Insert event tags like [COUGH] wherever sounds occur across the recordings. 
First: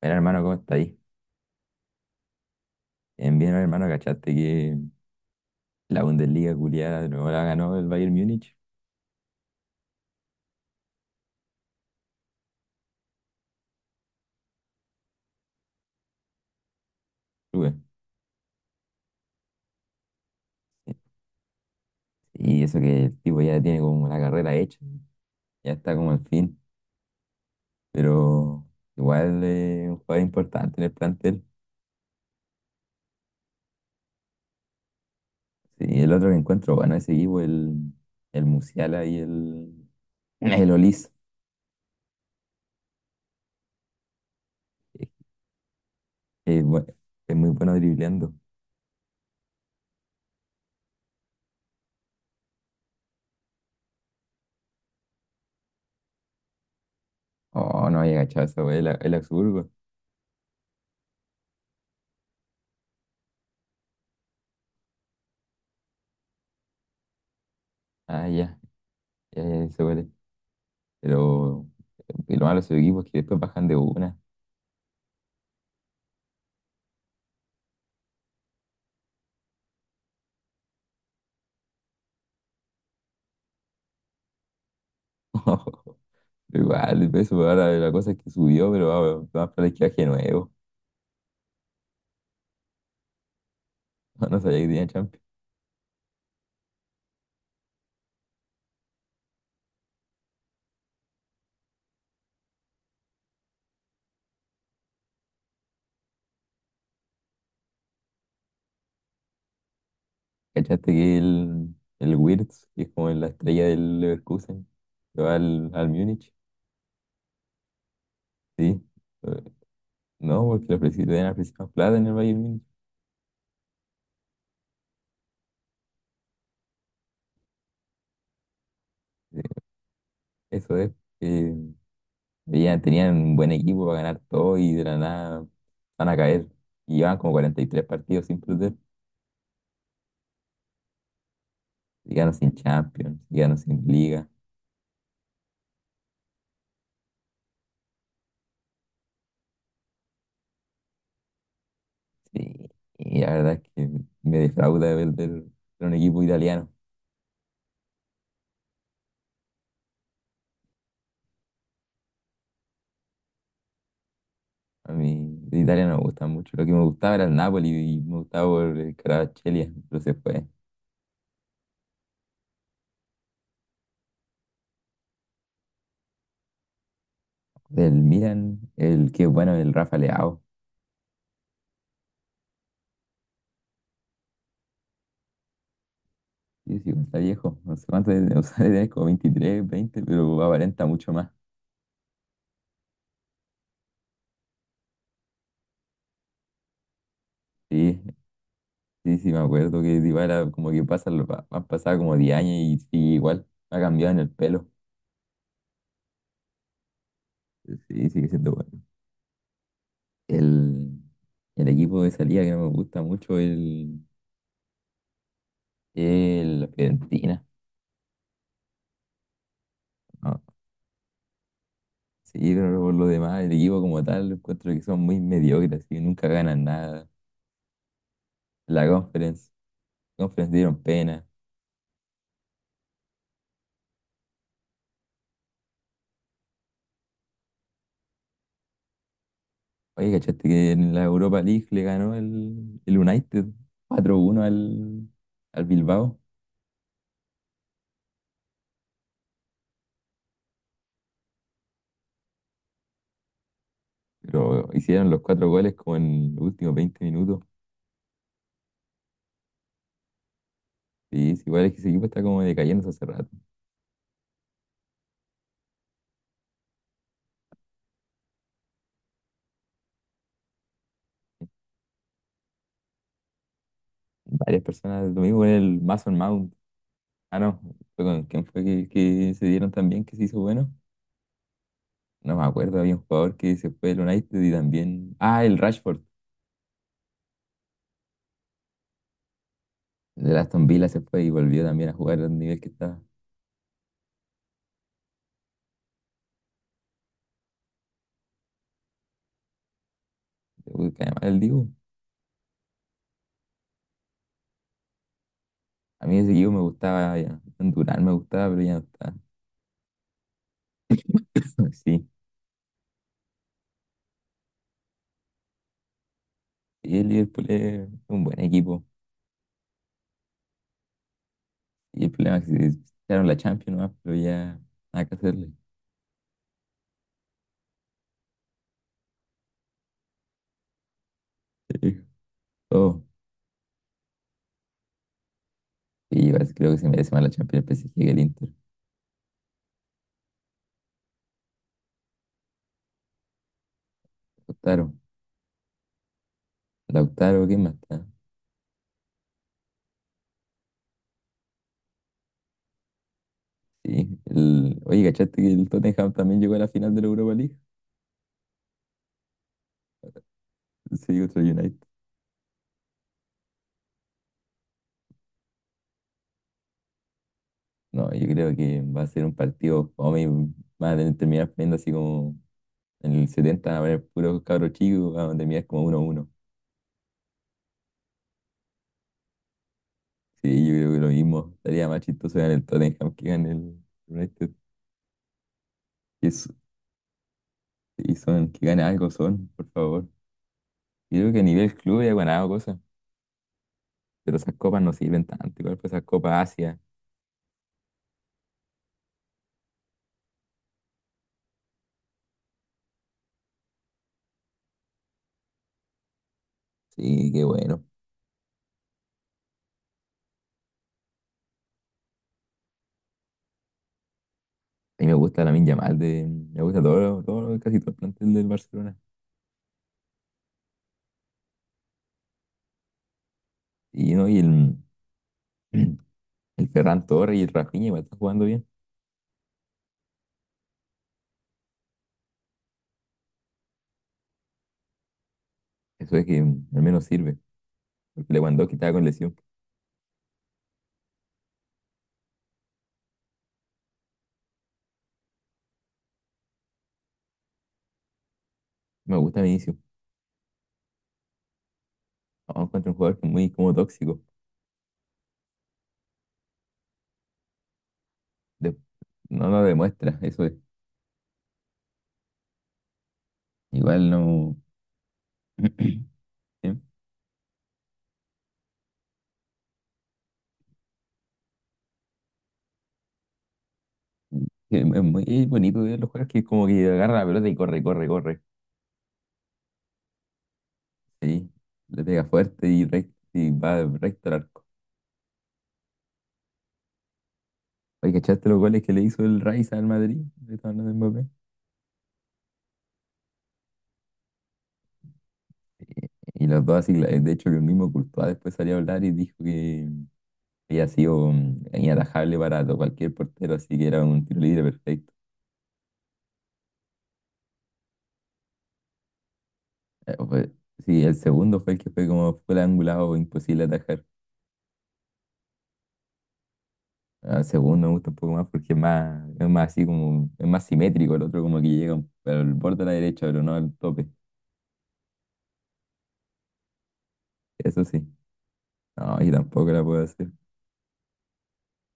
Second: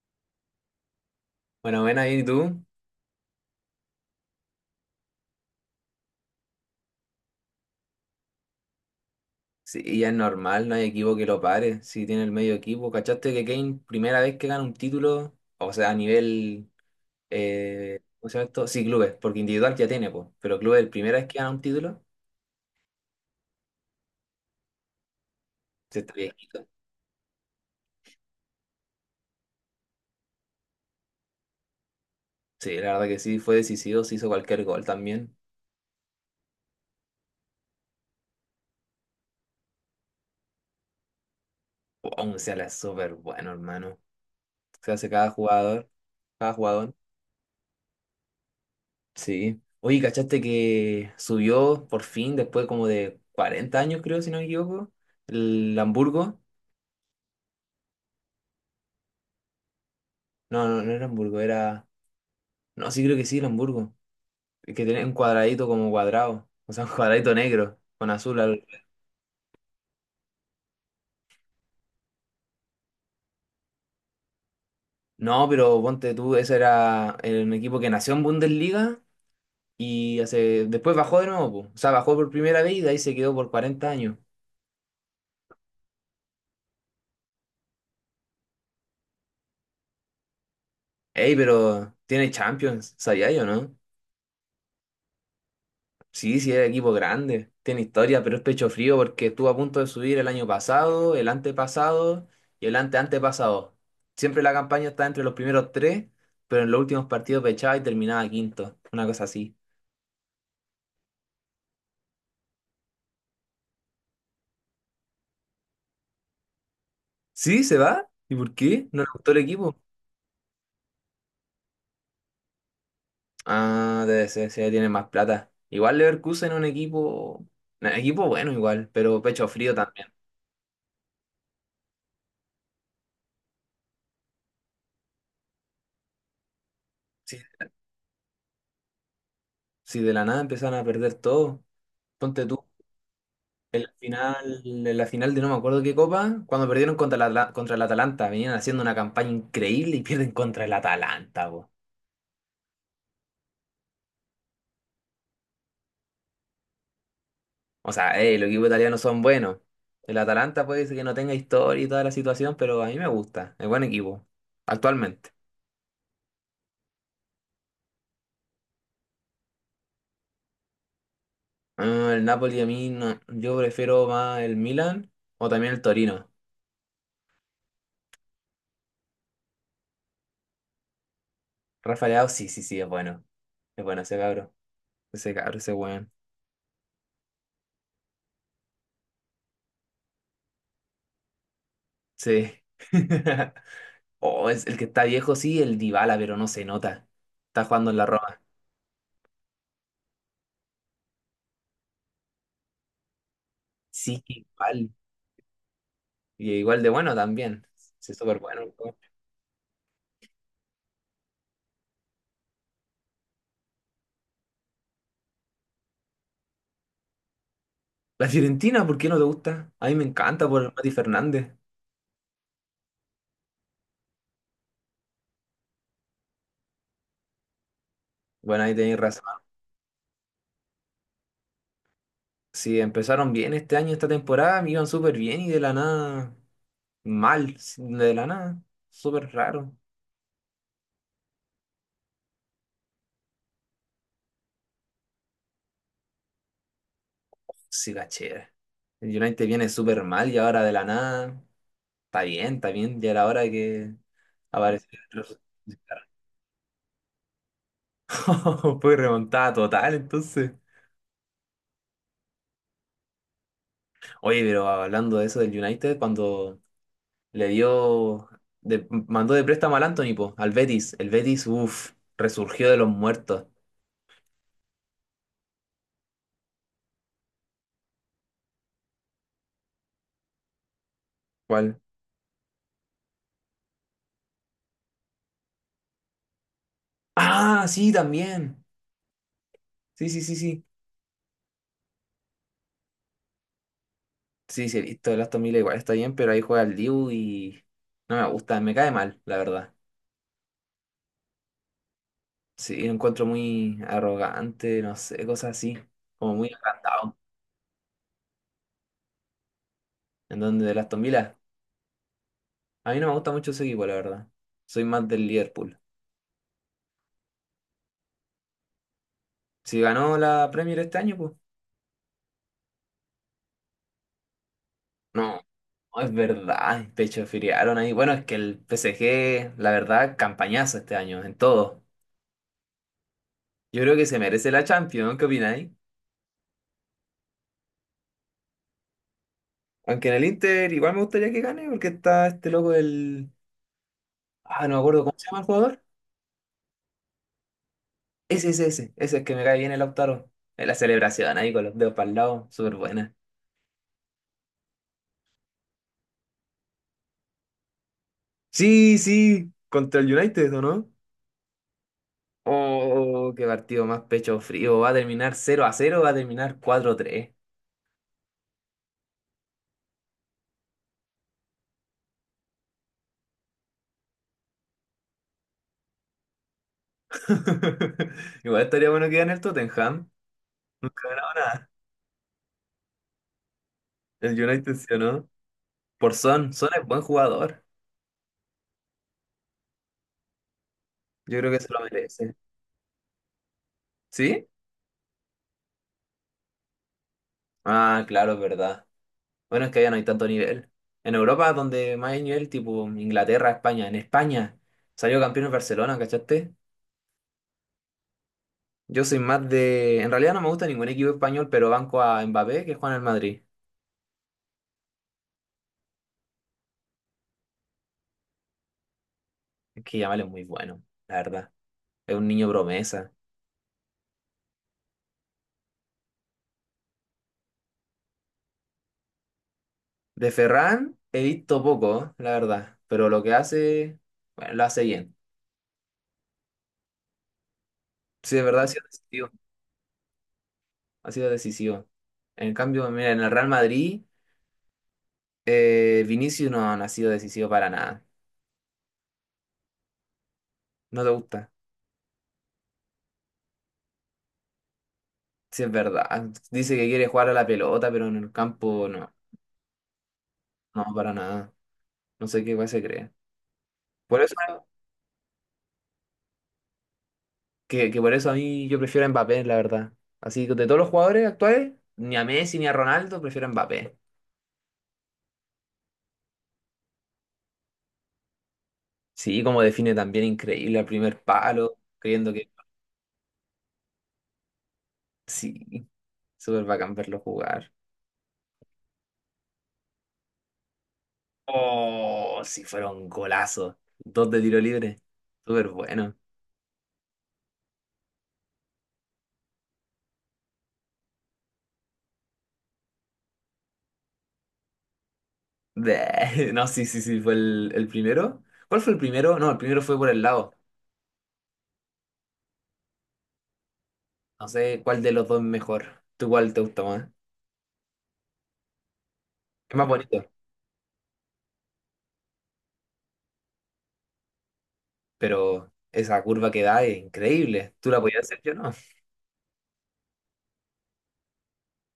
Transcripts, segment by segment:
Mira, hermano, ¿cómo está ahí? Bueno, ven ahí tú. Bien, bien, hermano, ¿cachaste que la Bundesliga culiada de nuevo la ganó el Bayern Múnich? Sí, y ya es normal, no hay equipo que lo pare. Si tiene el medio equipo. ¿Cachaste que Kane, primera vez que gana un título, o sea, a nivel, Sube. ¿Cómo se llama esto? Sí, clubes, porque individual ya tiene, pues. Pero clubes, la primera vez que gana un título, Y eso que el tipo ya tiene como la carrera hecha, ya está se como está al bien. fin, pero igual es un jugador importante en el plantel. Sí, la verdad que sí, fue decisivo, se hizo cualquier gol también. Sí, el otro que encuentro, bueno, ese equipo, el Musiala y el Olis Aún sea, la es súper bueno, hermano. Se es, hace cada jugador, cada es bu- jugador. es muy bueno dribleando. Sí. Oye, ¿cachaste que subió por fin, después como de 40 años, creo, si no me equivoco, el Hamburgo? Oh, no había cachado esa wey, el Augsburgo. No, no, no era Hamburgo, era. No, sí creo que sí era Hamburgo. Es que tenía un cuadradito como cuadrado. O sea, [LAUGHS] un cuadradito negro con Ah, azul, ya, algo. ya, ya, se huele. Pero y lo malo de su equipo es que después bajan de una. No, pero ponte tú, ese era el equipo que nació en Bundesliga y hace... Después bajó de nuevo, po. O sea, bajó por primera vez y de ahí se quedó por 40 años. [LAUGHS] Igual, el peso pues, ahora la cosa es que subió, pero va, va a para la izquierda que nuevo. [LAUGHS] Ey, pero tiene Champions, ¿sabía yo, no? No, no sabía que tenía Champions. Sí, sí, es equipo grande, tiene historia, pero es pecho frío porque estuvo a punto de subir el año pasado, el antepasado y el anteantepasado. Siempre la campaña está entre los primeros tres, pero en los últimos partidos pechaba y terminaba quinto, una cosa así. ¿Cachaste que el Wirtz, que es como la estrella del Leverkusen, se va al Múnich? ¿Sí? ¿Se va? ¿Y por Sí. qué? ¿No le gustó el Eh, equipo? No, porque le ofrecieron, le habían ofrecido más plata en el Bayern Múnich. Ah, debe ser, sí, tiene más plata. Igual Leverkusen es un equipo bueno igual, pero pecho Eh, frío también. Eso es. eh, Tenían un buen equipo para ganar todo y de la nada van a caer. Y llevan como Sí, 43 partidos sin perder. sí, de la nada empezaron a perder todo. Y ganan Ponte sin tú. Champions, y ganan sin Liga. En la final de no me acuerdo qué copa, cuando perdieron contra la, contra el Atalanta, venían haciendo una campaña increíble y [LAUGHS] pierden contra el Atalanta, po. Y, y la verdad es que me defrauda ver de un equipo italiano. O sea, los equipos italianos son buenos. El Atalanta puede ser que no tenga historia y toda la situación, pero a mí me gusta. Es buen equipo, A mí actualmente. de Italia no me gusta mucho. Lo que me gustaba era el Napoli y me gustaba por el Kvaratskhelia, pero se fue. Ah, el Napoli a mí no. Yo prefiero más el Milan o también el Torino. Del Milan, el que bueno, el Rafa Leao. Rafa Leao, sí, sí, sí, es bueno. Es bueno ese cabro. Ese cabro, ese weón. Sí, sí, pues, está viejo. No sé cuánto debe, o sea, [LAUGHS] debe tener como 23, 20, pero aparenta mucho más. Sí. [LAUGHS] Oh, es el que está viejo, sí, el Dybala, pero no se nota. Está jugando en Sí, la Roma. sí, sí, me acuerdo que Dybala como que pasa, han pasado como 10 años y sigue igual. Ha cambiado en Sí, el que pelo. igual. Y igual de bueno también. Sí, Sí, sigue súper siendo bueno. bueno. El, el equipo de salida que no me gusta mucho es la Fiorentina. La Fiorentina, ¿por qué no te gusta? A mí me ¿No? encanta por Mati Fernández. Sí, pero por lo demás, el equipo como tal, encuentro que son muy mediocres y nunca ganan nada. Bueno, ahí La tenéis razón. Conference, Conference dieron pena. Sí, empezaron bien este año, esta temporada, me iban súper bien y de la nada, mal, sí, de la nada. Súper raro. Oye, ¿cachaste que en la Europa League le ganó el United 4-1 al Bilbao? Sí, cachera. El United viene súper mal y ahora de la nada. Está bien, está bien. Ya era hora de que Pero apareciera hicieron los el resultado. cuatro goles como en los últimos 20 minutos. [LAUGHS] Fue remontada total, entonces. Sí, es igual es que ese equipo está como decayendo hace rato. Oye, pero hablando de eso del United, cuando le dio, mandó de préstamo al Anthony, po, al Betis. El Betis, uff, resurgió de los muertos. Varias personas, lo mismo con el Mason Mount. Ah, no, fue con quién fue que se dieron también que se hizo bueno. ¿Cuál? No me acuerdo, había un jugador que se fue del United y también. Ah, el Rashford, Ah, sí, también. Sí, sí, del sí, Aston sí. Villa se fue y volvió también a jugar al nivel que estaba. Sí, sí, he visto el Aston Villa igual está bien, pero ahí juega el Diu y no me gusta, me cae mal, la verdad. Uy, que además el Dibu. Sí, lo encuentro muy arrogante, no sé, cosas así, A mí ese como muy equipo me agrandado. gustaba, ya. Durán me gustaba, pero ya no está. En donde el Aston Villa, [COUGHS] [LAUGHS] Sí, a mí no me gusta mucho ese equipo, la verdad. Soy más del Liverpool. y el Liverpool es un buen equipo. Si ganó la Premier este año, pues. Y el problema es que se echaron la Champions, nomás, pero ya nada que No, hacerle. no, es verdad, pecho pechofiriaron ahí. Bueno, es que el PSG, la verdad, campañazo este año en todo. Sí. Oh, Yo creo que se merece la Champions, ¿no? ¿Qué opináis? y yo creo que se merece más la Champions el PSG que el Inter. Aunque en el Inter igual me gustaría que gane porque está este loco del... Ah, no me Lautaro, acuerdo cómo se llama el jugador. Lautaro, ¿quién más está? Ese, ese, ese. Ese es que me cae bien el Lautaro. En la celebración ahí con los dedos para el lado, súper buena. Sí, el, oye, ¿cachaste que el Tottenham también llegó a la final de la Europa League? Sí, sí, contra el United, ¿o no? Sí, contra el United. Oh, qué partido más pecho frío. Va a terminar 0-0, va a terminar cuatro a 3. No, yo creo que va a ser un partido, vamos a terminar viendo así como en el 70 va a haber puros cabros chicos, vamos a terminar como 1-1. [LAUGHS] Igual estaría bueno que gane el Tottenham. Sí, yo creo que Nunca lo ha ganado mismo, nada. estaría más chistoso ganar el Tottenham que gane el El United. United sí o no. Por Y, s- Son. Son es buen jugador. y son, que gane algo son, por favor. Yo creo que Yo a creo que se nivel lo club ya he merece. ganado cosas, pero ¿Sí? esas copas no sirven tanto, igual pues esas copas Asia. Ah, claro, es verdad. Bueno, es que allá no hay tanto nivel. En Europa, donde más hay nivel, tipo Inglaterra, España. En España salió campeón el Barcelona, ¿cachaste? Sí, qué bueno. Yo soy más de... En realidad no me gusta ningún equipo español, pero banco a Mbappé, que juega en el Madrid. A mí me gusta la Yamal, de, me gusta todo, todo, casi todo el plantel del Barcelona. Es que Yamal es muy bueno, la verdad. Es un niño promesa. Y, ¿no? y el, [CLEARS THROAT] El Ferran Torres y el Rafinha igual están jugando bien. De Ferran he visto poco, la verdad, pero lo que hace, bueno, lo hace bien. Eso es que al menos sirve. Porque Sí, de verdad ha Lewandowski sido estaba con decisivo. lesión. Ha sido decisivo. En cambio, mira, en el Real Madrid, Vinicius no, no ha sido decisivo para nada. Me gusta Vinicius. No te gusta. No, encuentro un jugador que es muy como tóxico. Sí, es verdad. Dice que quiere jugar a la pelota, pero en el De- campo no, no lo demuestra, eso es. no, para nada. No sé qué weá se cree. Igual Por eso, no. [CLEARS THROAT] Es que por eso a mí yo prefiero a Mbappé, la verdad. Así que de todos los jugadores actuales, ni a Messi ni a Ronaldo, prefiero a Mbappé. es muy bonito ver los jugadores que como que agarra la pelota y corre, corre, corre. Sí, como define también increíble al primer Sí, palo, le pega creyendo que fuerte y, y va recto al arco. sí, súper bacán verlo jugar. Oye, ¿cachaste los goles que le hizo el Rice al Madrid? Le estaba hablando de Mbappé. Oh, si fuera un golazo. Dos de tiro libre. Súper bueno. Y los dos así, de hecho que el mismo Courtois después salió a hablar y dijo que había sido inatajable para cualquier portero, así que era un tiro libre perfecto. Bleh. [LAUGHS] No, sí, sí, sí, fue el primero. ¿Cuál fue el primero? No, el primero fue por Eh, el fue- lado. sí, el segundo fue el que fue como fue el angulado, imposible atajar. No sé cuál de los dos es mejor. ¿Tú cuál te gusta más? Ah, el segundo me gusta un poco más porque es más Es así más bonito, como, es más simétrico, el otro como que llega al borde de la derecha, pero no al tope. pero esa curva que da es increíble. Eso ¿Tú la sí. podías hacer? Yo no. No, y tampoco la puedo hacer.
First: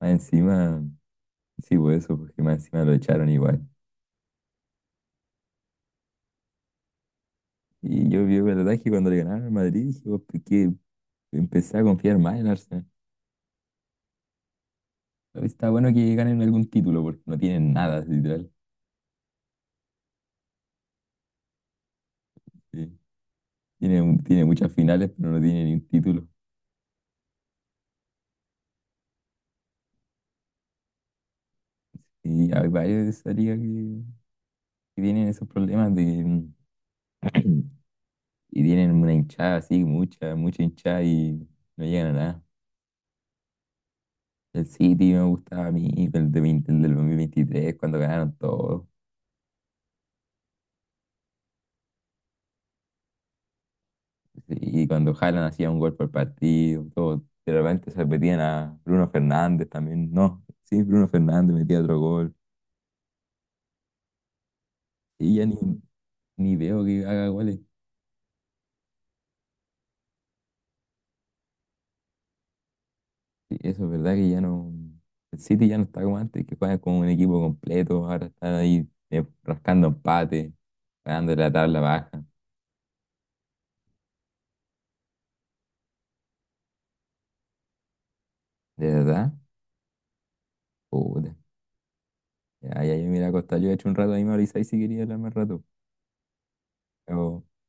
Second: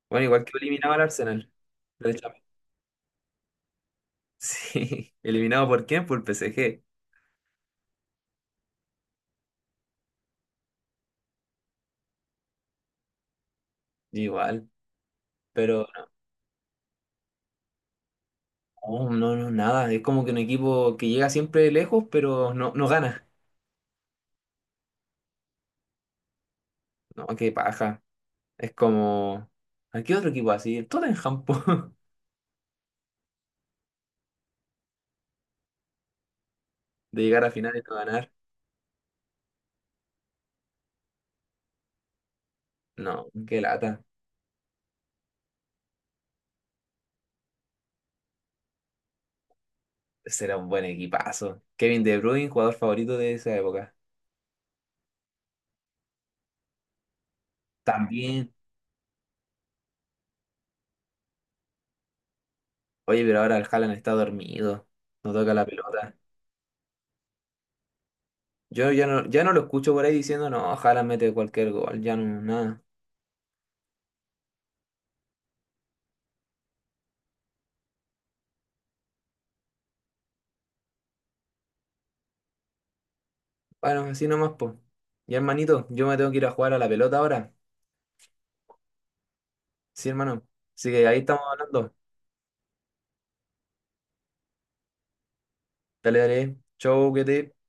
Más Bueno, igual que encima, eliminaba al Arsenal sí, por eso, porque derechamente. más encima lo echaron igual. Sí, [LAUGHS] ¿eliminado por quién? Por el PSG. Y yo vi el ataque cuando le ganaron al Madrid, dije, empecé a confiar más en Arsenal. Igual. Está Pero bueno que ganen algún título, porque no tienen nada, literal. oh, no, no, nada. Es como que un equipo que llega siempre lejos, pero no, no Sí. gana. Tiene, tiene muchas finales, pero no tiene ni un título. No, qué paja. Es como. ¿A qué otro equipo así? El Tottenham, po. [LAUGHS] Y hay varios de esa liga que tienen esos problemas de, De que, llegar a final [CLEARS THROAT] y no ganar. y tienen una hinchada así, mucha, mucha hinchada y no llegan a nada. No, qué lata. El City me gustaba a mí, el, de, 20 el del 2023 cuando ganaron todo. Será un buen equipazo. Kevin De Bruyne, jugador favorito de esa época. Y cuando Haaland hacía un gol por partido, todo. De repente se metían También. a Bruno Fernández también. No, sí, Bruno Fernández metía otro gol. Oye, pero ahora el Haaland está dormido. No Y ya toca ni, la pelota. ni veo que haga goles. Yo ya no, ya no lo escucho por ahí diciendo, no, Haaland mete cualquier gol. Ya no, nada. Sí, eso es verdad que ya no. El City ya no está como antes, que juega como un equipo completo. Ahora están ahí rascando empate, ganando la tabla baja. Bueno, así nomás, po. Ya hermanito, yo me tengo que ir a jugar a la pelota ahora. ¿De verdad? Sí, hermano. Así que ahí Puta. estamos hablando. Ya, ya, yo mira, Costa, yo he hecho un rato ahí, me avisáis si quería hablar más rato. Dale, dale. Chau, Pero cuídate.